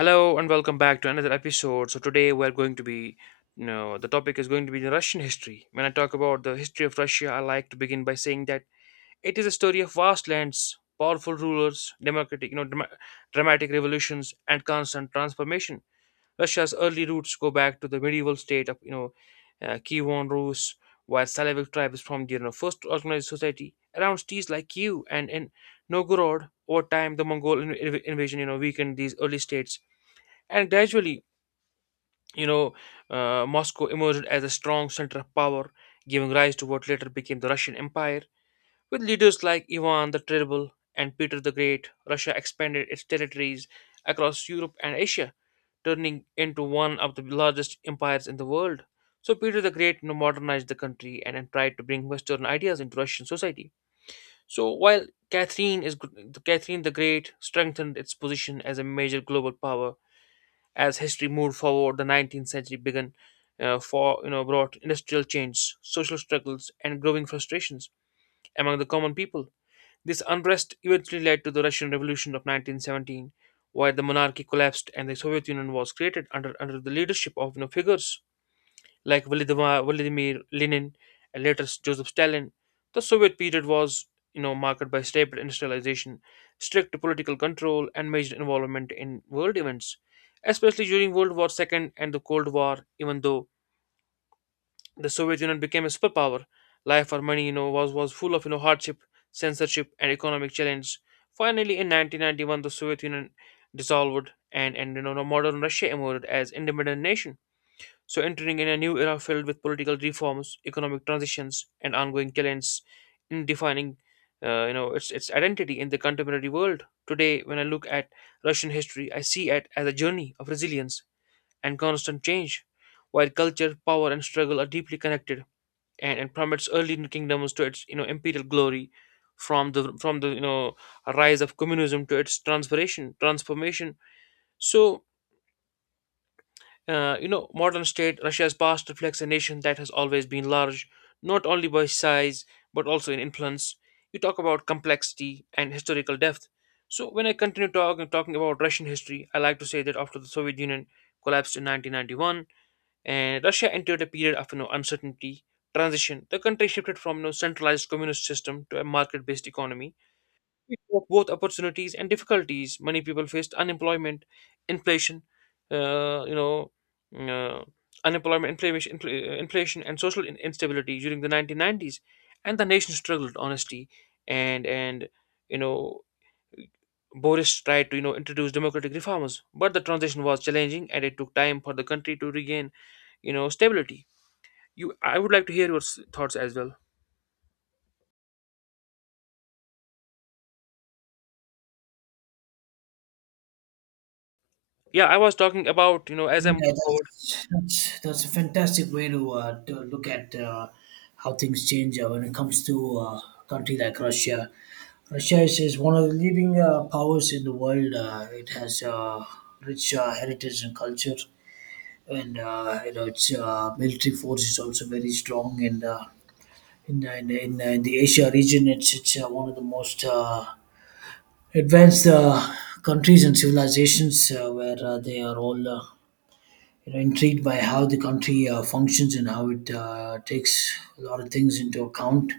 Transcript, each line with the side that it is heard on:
left: Hello and welcome back to another episode. So today we're going to be, you know, The topic is going to be the Russian history. When I talk about the history of Russia, I like to begin by saying that it is a story of vast lands, powerful rulers, democratic, dramatic revolutions, and constant transformation. Russia's early roots go back to the medieval state of, you know, Kievan Rus, while Slavic tribes formed, first organized society around cities like Kiev and in Novgorod. Over time, the Mongol invasion weakened these early states, and gradually, you know, Moscow emerged as a strong center of power, giving rise to what later became the Russian Empire. With leaders like Ivan the Terrible and Peter the Great, Russia expanded its territories across Europe and Asia, turning into one of the largest empires in the world. So Peter the Great modernized the country and tried to bring Western ideas into Russian society. So while Catherine is Catherine the Great strengthened its position as a major global power. As history moved forward, the 19th century began, for you know brought industrial change, social struggles, and growing frustrations among the common people. This unrest eventually led to the Russian revolution of 1917, where the monarchy collapsed and the Soviet Union was created under the leadership of, figures like Volodymyr Lenin and later Joseph Stalin. The Soviet period was, marked by rapid industrialization, strict political control, and major involvement in world events, especially during World War II and the Cold War. Even though the Soviet Union became a superpower, life for money, was full of hardship, censorship, and economic challenge. Finally, in 1991, the Soviet Union dissolved, and modern Russia emerged as independent nation. So, entering in a new era filled with political reforms, economic transitions, and ongoing challenges in defining its identity in the contemporary world. Today, when I look at Russian history, I see it as a journey of resilience and constant change, while culture, power, and struggle are deeply connected, and from its early kingdoms to its imperial glory, from the rise of communism to its transformation. So modern state Russia's past reflects a nation that has always been large, not only by size but also in influence. You talk about complexity and historical depth. So when I continue talking about Russian history, I like to say that after the Soviet Union collapsed in 1991, and Russia entered a period of uncertainty transition. The country shifted from centralized communist system to a market-based economy of both opportunities and difficulties. Many people faced unemployment, inflation, uh, you know, uh, unemployment, inflation, and social instability during the 1990s, and the nation struggled honestly. And and you know, Boris tried to introduce democratic reforms, but the transition was challenging, and it took time for the country to regain stability. I would like to hear your thoughts as well. Yeah, I was talking about, as I move
right: Yeah,
left: forward,
right: that's a fantastic way to look at how things change when it comes to a country like Russia. Russia is one of the leading powers in the world. It has rich heritage and culture, and its military force is also very strong. And in the Asia region, it's one of the most advanced countries and civilizations, where they are all. Intrigued by how the country functions, and how it takes a lot of things into account.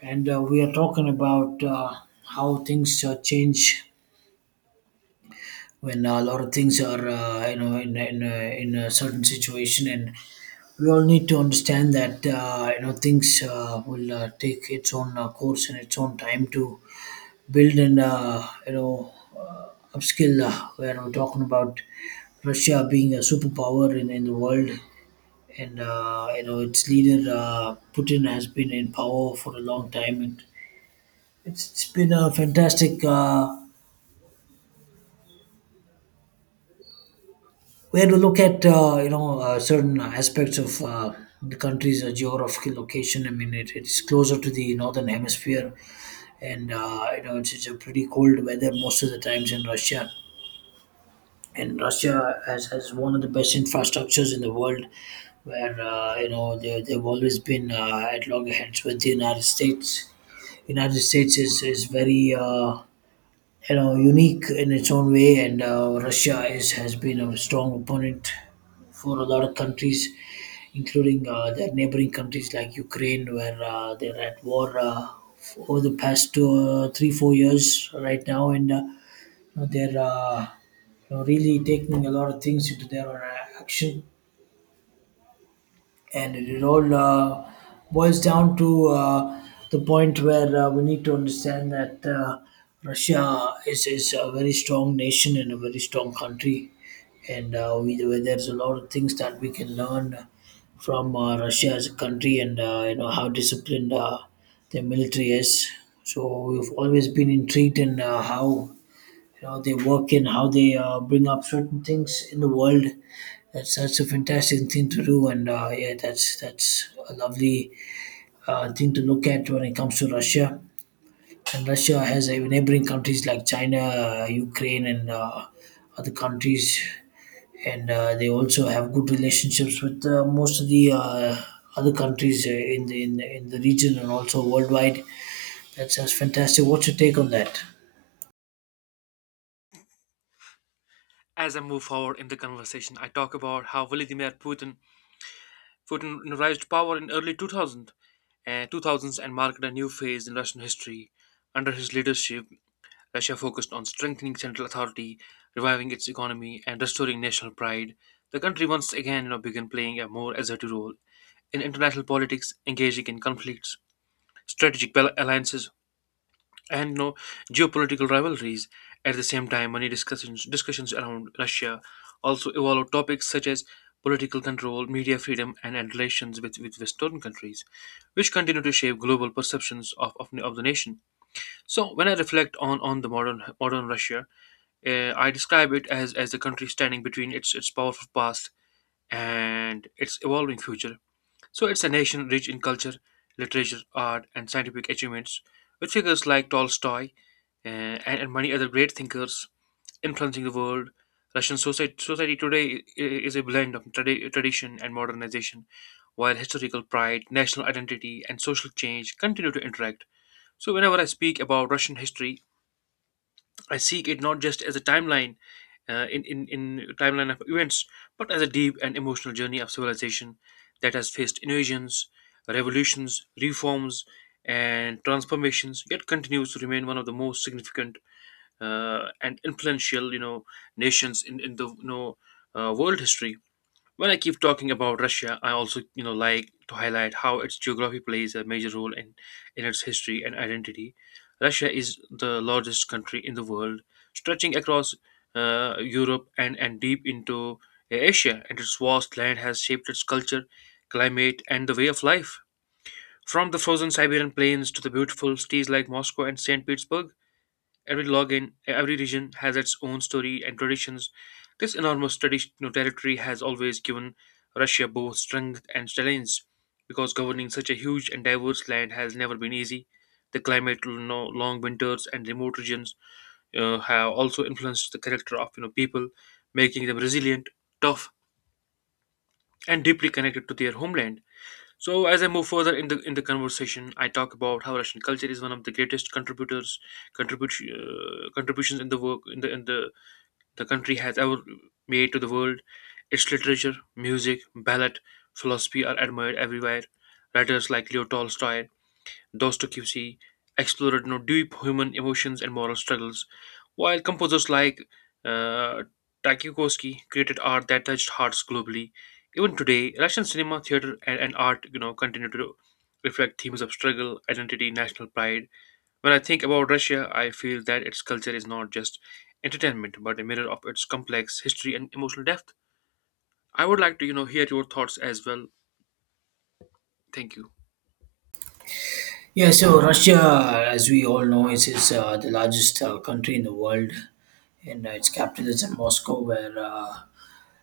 right: And we are talking about how things change when a lot of things are in a certain situation, and we all need to understand that things will take its own course and its own time to build and uh, upskill. Where we're talking about Russia being a superpower in the world, and its leader Putin has been in power for a long time, and it's been a fantastic way to look at certain aspects of the country's geographical location. I mean, it's closer to the northern hemisphere, and it's a pretty cold weather most of the times in Russia. And Russia has one of the best infrastructures in the world, where they've always been at loggerheads with the United States. United States is very unique in its own way, and Russia is has been a strong opponent for a lot of countries, including their neighboring countries like Ukraine, where they're at war over the past 3-4 years right now, and they're really taking a lot of things into their action, and it all boils down to the point where we need to understand that Russia is a very strong nation and a very strong country, and where there's a lot of things that we can learn from Russia as a country, and how disciplined their military is. So we've always been intrigued in how they work and how they bring up certain things in the world. That's a fantastic thing to do, and yeah, that's a lovely thing to look at when it comes to Russia. And Russia has neighboring countries like China, Ukraine, and other countries, and they also have good relationships with most of the other countries in the region, and also worldwide. That's fantastic. What's your take on that?
left: as I move forward in the conversation. I talk about how Vladimir Putin arrived to power in early 2000 and 2000s, and marked a new phase in Russian history. Under his leadership, Russia focused on strengthening central authority, reviving its economy, and restoring national pride. The country once again, began playing a more assertive role in international politics, engaging in conflicts, strategic alliances, and no geopolitical rivalries. At the same time, many discussions around Russia also evolve topics such as political control, media freedom, and relations with, Western countries, which continue to shape global perceptions of, of the nation. So, when I reflect on the modern Russia, I describe it as, a country standing between its, powerful past and its evolving future. So it's a nation rich in culture, literature, art, and scientific achievements, with figures like Tolstoy and, many other great thinkers influencing the world. Russian society today is a blend of tradition and modernization, while historical pride, national identity, and social change continue to interact. So, whenever I speak about Russian history, I seek it not just as a timeline, in timeline of events, but as a deep and emotional journey of civilization that has faced invasions, revolutions, reforms, and transformations, yet continues to remain one of the most significant and influential, nations in, in world history. When I keep talking about Russia, I also, like to highlight how its geography plays a major role in its history and identity. Russia is the largest country in the world, stretching across Europe and, deep into Asia, and its vast land has shaped its culture, climate, and the way of life. From the frozen Siberian plains to the beautiful cities like Moscow and St. Petersburg. Every login, every region has its own story and traditions. This enormous traditional territory has always given Russia both strength and challenge because governing such a huge and diverse land has never been easy. The climate, long winters, and remote regions have also influenced the character of people, making them resilient, tough, and deeply connected to their homeland. So as I move further in the conversation, I talk about how Russian culture is one of the greatest contributors contribution contributions in the work in the country has ever made to the world. Its literature, music, ballet, philosophy are admired everywhere. Writers like Leo Tolstoy, Dostoevsky explored deep human emotions and moral struggles, while composers like uh, Tchaikovsky created art that touched hearts globally. Even today, Russian cinema, theater, and, art, continue to reflect themes of struggle, identity, national pride. When I think about Russia, I feel that its culture is not just entertainment, but a mirror of its complex history and emotional depth. I would like to, hear your thoughts as well. Thank you.
right: Yeah, so Russia, as we all know, is the largest country in the world, and its capital is in Moscow, where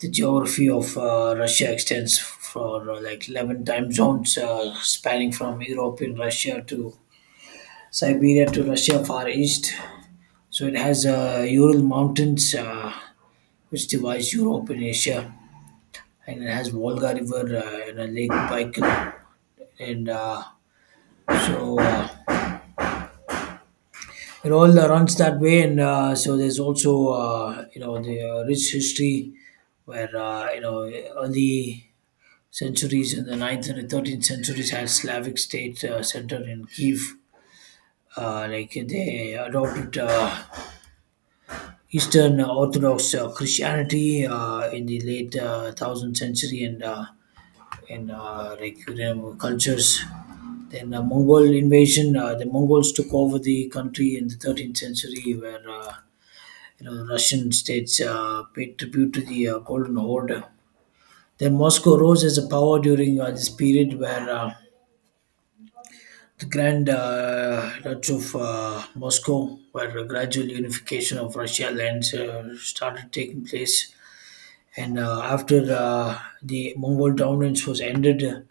right: the geography of Russia extends for like 11 time zones, spanning from European Russia to Siberia to Russia, Far East. So it has Ural Mountains, which divides Europe and Asia, and it has Volga River and a lake Baikal, and so. It all runs that way, and so there's also the rich history, where early centuries in the ninth and the 13th centuries had Slavic state, center in Kiev, like they adopted Eastern Orthodox Christianity in the late 1000th century, and like, cultures. Then the Mongol invasion, the Mongols took over the country in the 13th century, where Russian states paid tribute to the Golden Horde. Then Moscow rose as a power during this period, where the Grand Duchy of Moscow, where a gradual unification of Russia lands started taking place. And after the Mongol dominance was ended,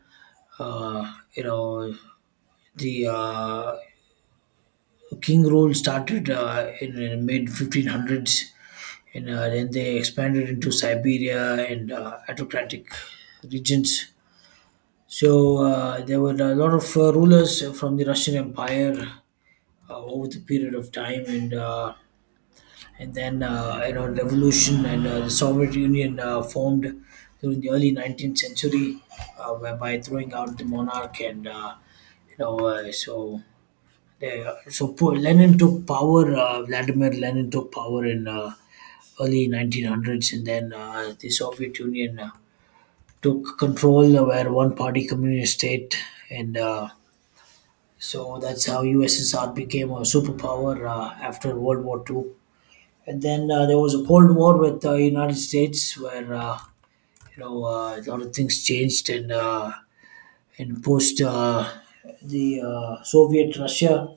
right: uh, you know, the king rule started in mid 1500s, and then they expanded into Siberia and Atlantic regions. So there were a lot of rulers from the Russian Empire over the period of time, and then revolution, and the Soviet Union formed during the early 19th century, whereby throwing out the monarch, and so. They, so Lenin took power. Vladimir Lenin took power in early 1900s, and then the Soviet Union took control, where one party communist state, and so that's how USSR became a superpower after World War II. And then there was a Cold War with the United States, where a lot of things changed, and post the Soviet Russia,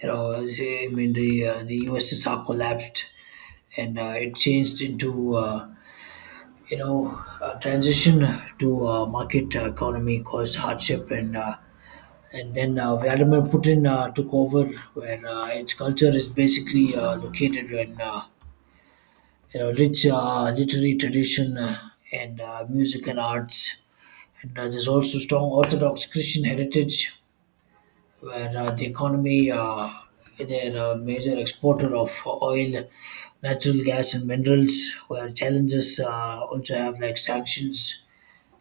right: I mean, the USSR collapsed, and it changed into transition to market economy caused hardship, and then Vladimir Putin took over, where its culture is basically located in rich literary tradition, and music and arts, and there's also strong Orthodox Christian heritage, where the economy they're a major exporter of oil, natural gas, and minerals. Where challenges also have like sanctions,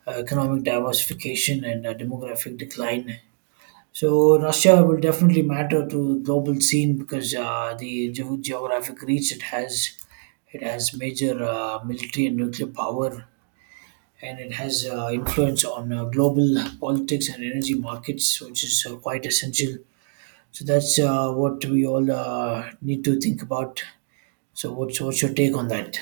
right: economic diversification, and demographic decline. So Russia will definitely matter to the global scene because the geographic reach it has major military and nuclear power, and it has influence on global politics and energy markets, which is quite essential. So that's what we all need to think about. So what's your take on that?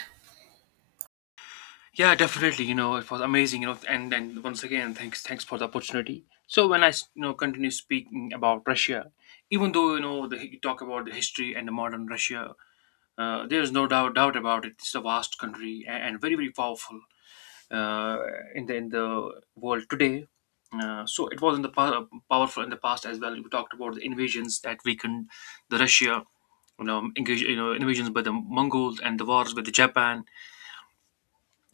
left: Yeah, definitely. You know, it was amazing. You know, and Once again, thanks for the opportunity. So when I continue speaking about Russia, even though the, you talk about the history and the modern Russia, there is no doubt about it. It's a vast country and very powerful uh, in the world today. So it was in the powerful in the past as well. We talked about the invasions that weakened the Russia. Invasions by the Mongols and the wars with the Japan.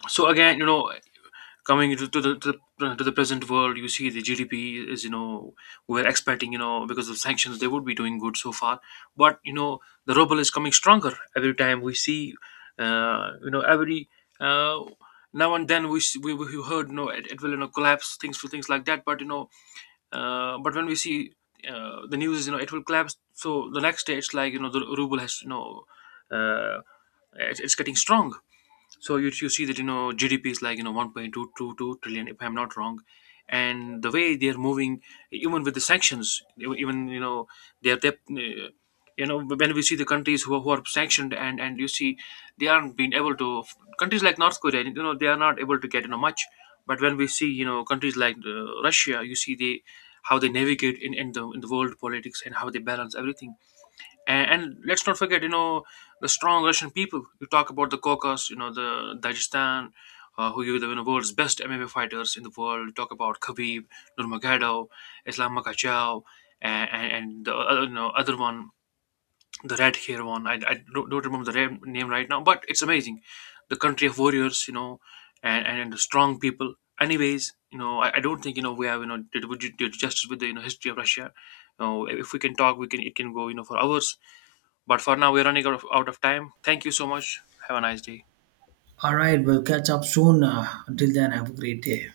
left: So again, coming into to the, to the to the present world, you see the GDP is, we're expecting, because of sanctions they would be doing good so far. But the ruble is coming stronger. Every time we see, every uh, now and then, we heard, it, it will, collapse, things like that. But but when we see, the news, it will collapse, so the next day it's like, the ruble has, uh, it's getting strong. So you see that, GDP is like, 1.222 trillion if I'm not wrong, and the way they're moving, even with the sanctions, even they're they you know when we see the countries who are sanctioned, and you see they aren't being able to. Countries like North Korea, they are not able to get, much. But when we see, countries like Russia, you see they, how they navigate in the world politics, and how they balance everything. And, let's not forget, the strong Russian people. You talk about the Caucasus, the Dagestan, who you the you know, world's best MMA fighters in the world. You talk about Khabib Nurmagomedov, Islam Makhachev, and, and the other, other one, the red hair one. I don't, remember the name right now, but it's amazing. The country of warriors, and, and the strong people. Anyways, I don't think, we have, did justice with the history of Russia. If we can talk, we can, it can go, for hours. But for now, we're running out of time. Thank you so much. Have a nice day.
right: All right, we'll catch up soon. Until then, have a great day.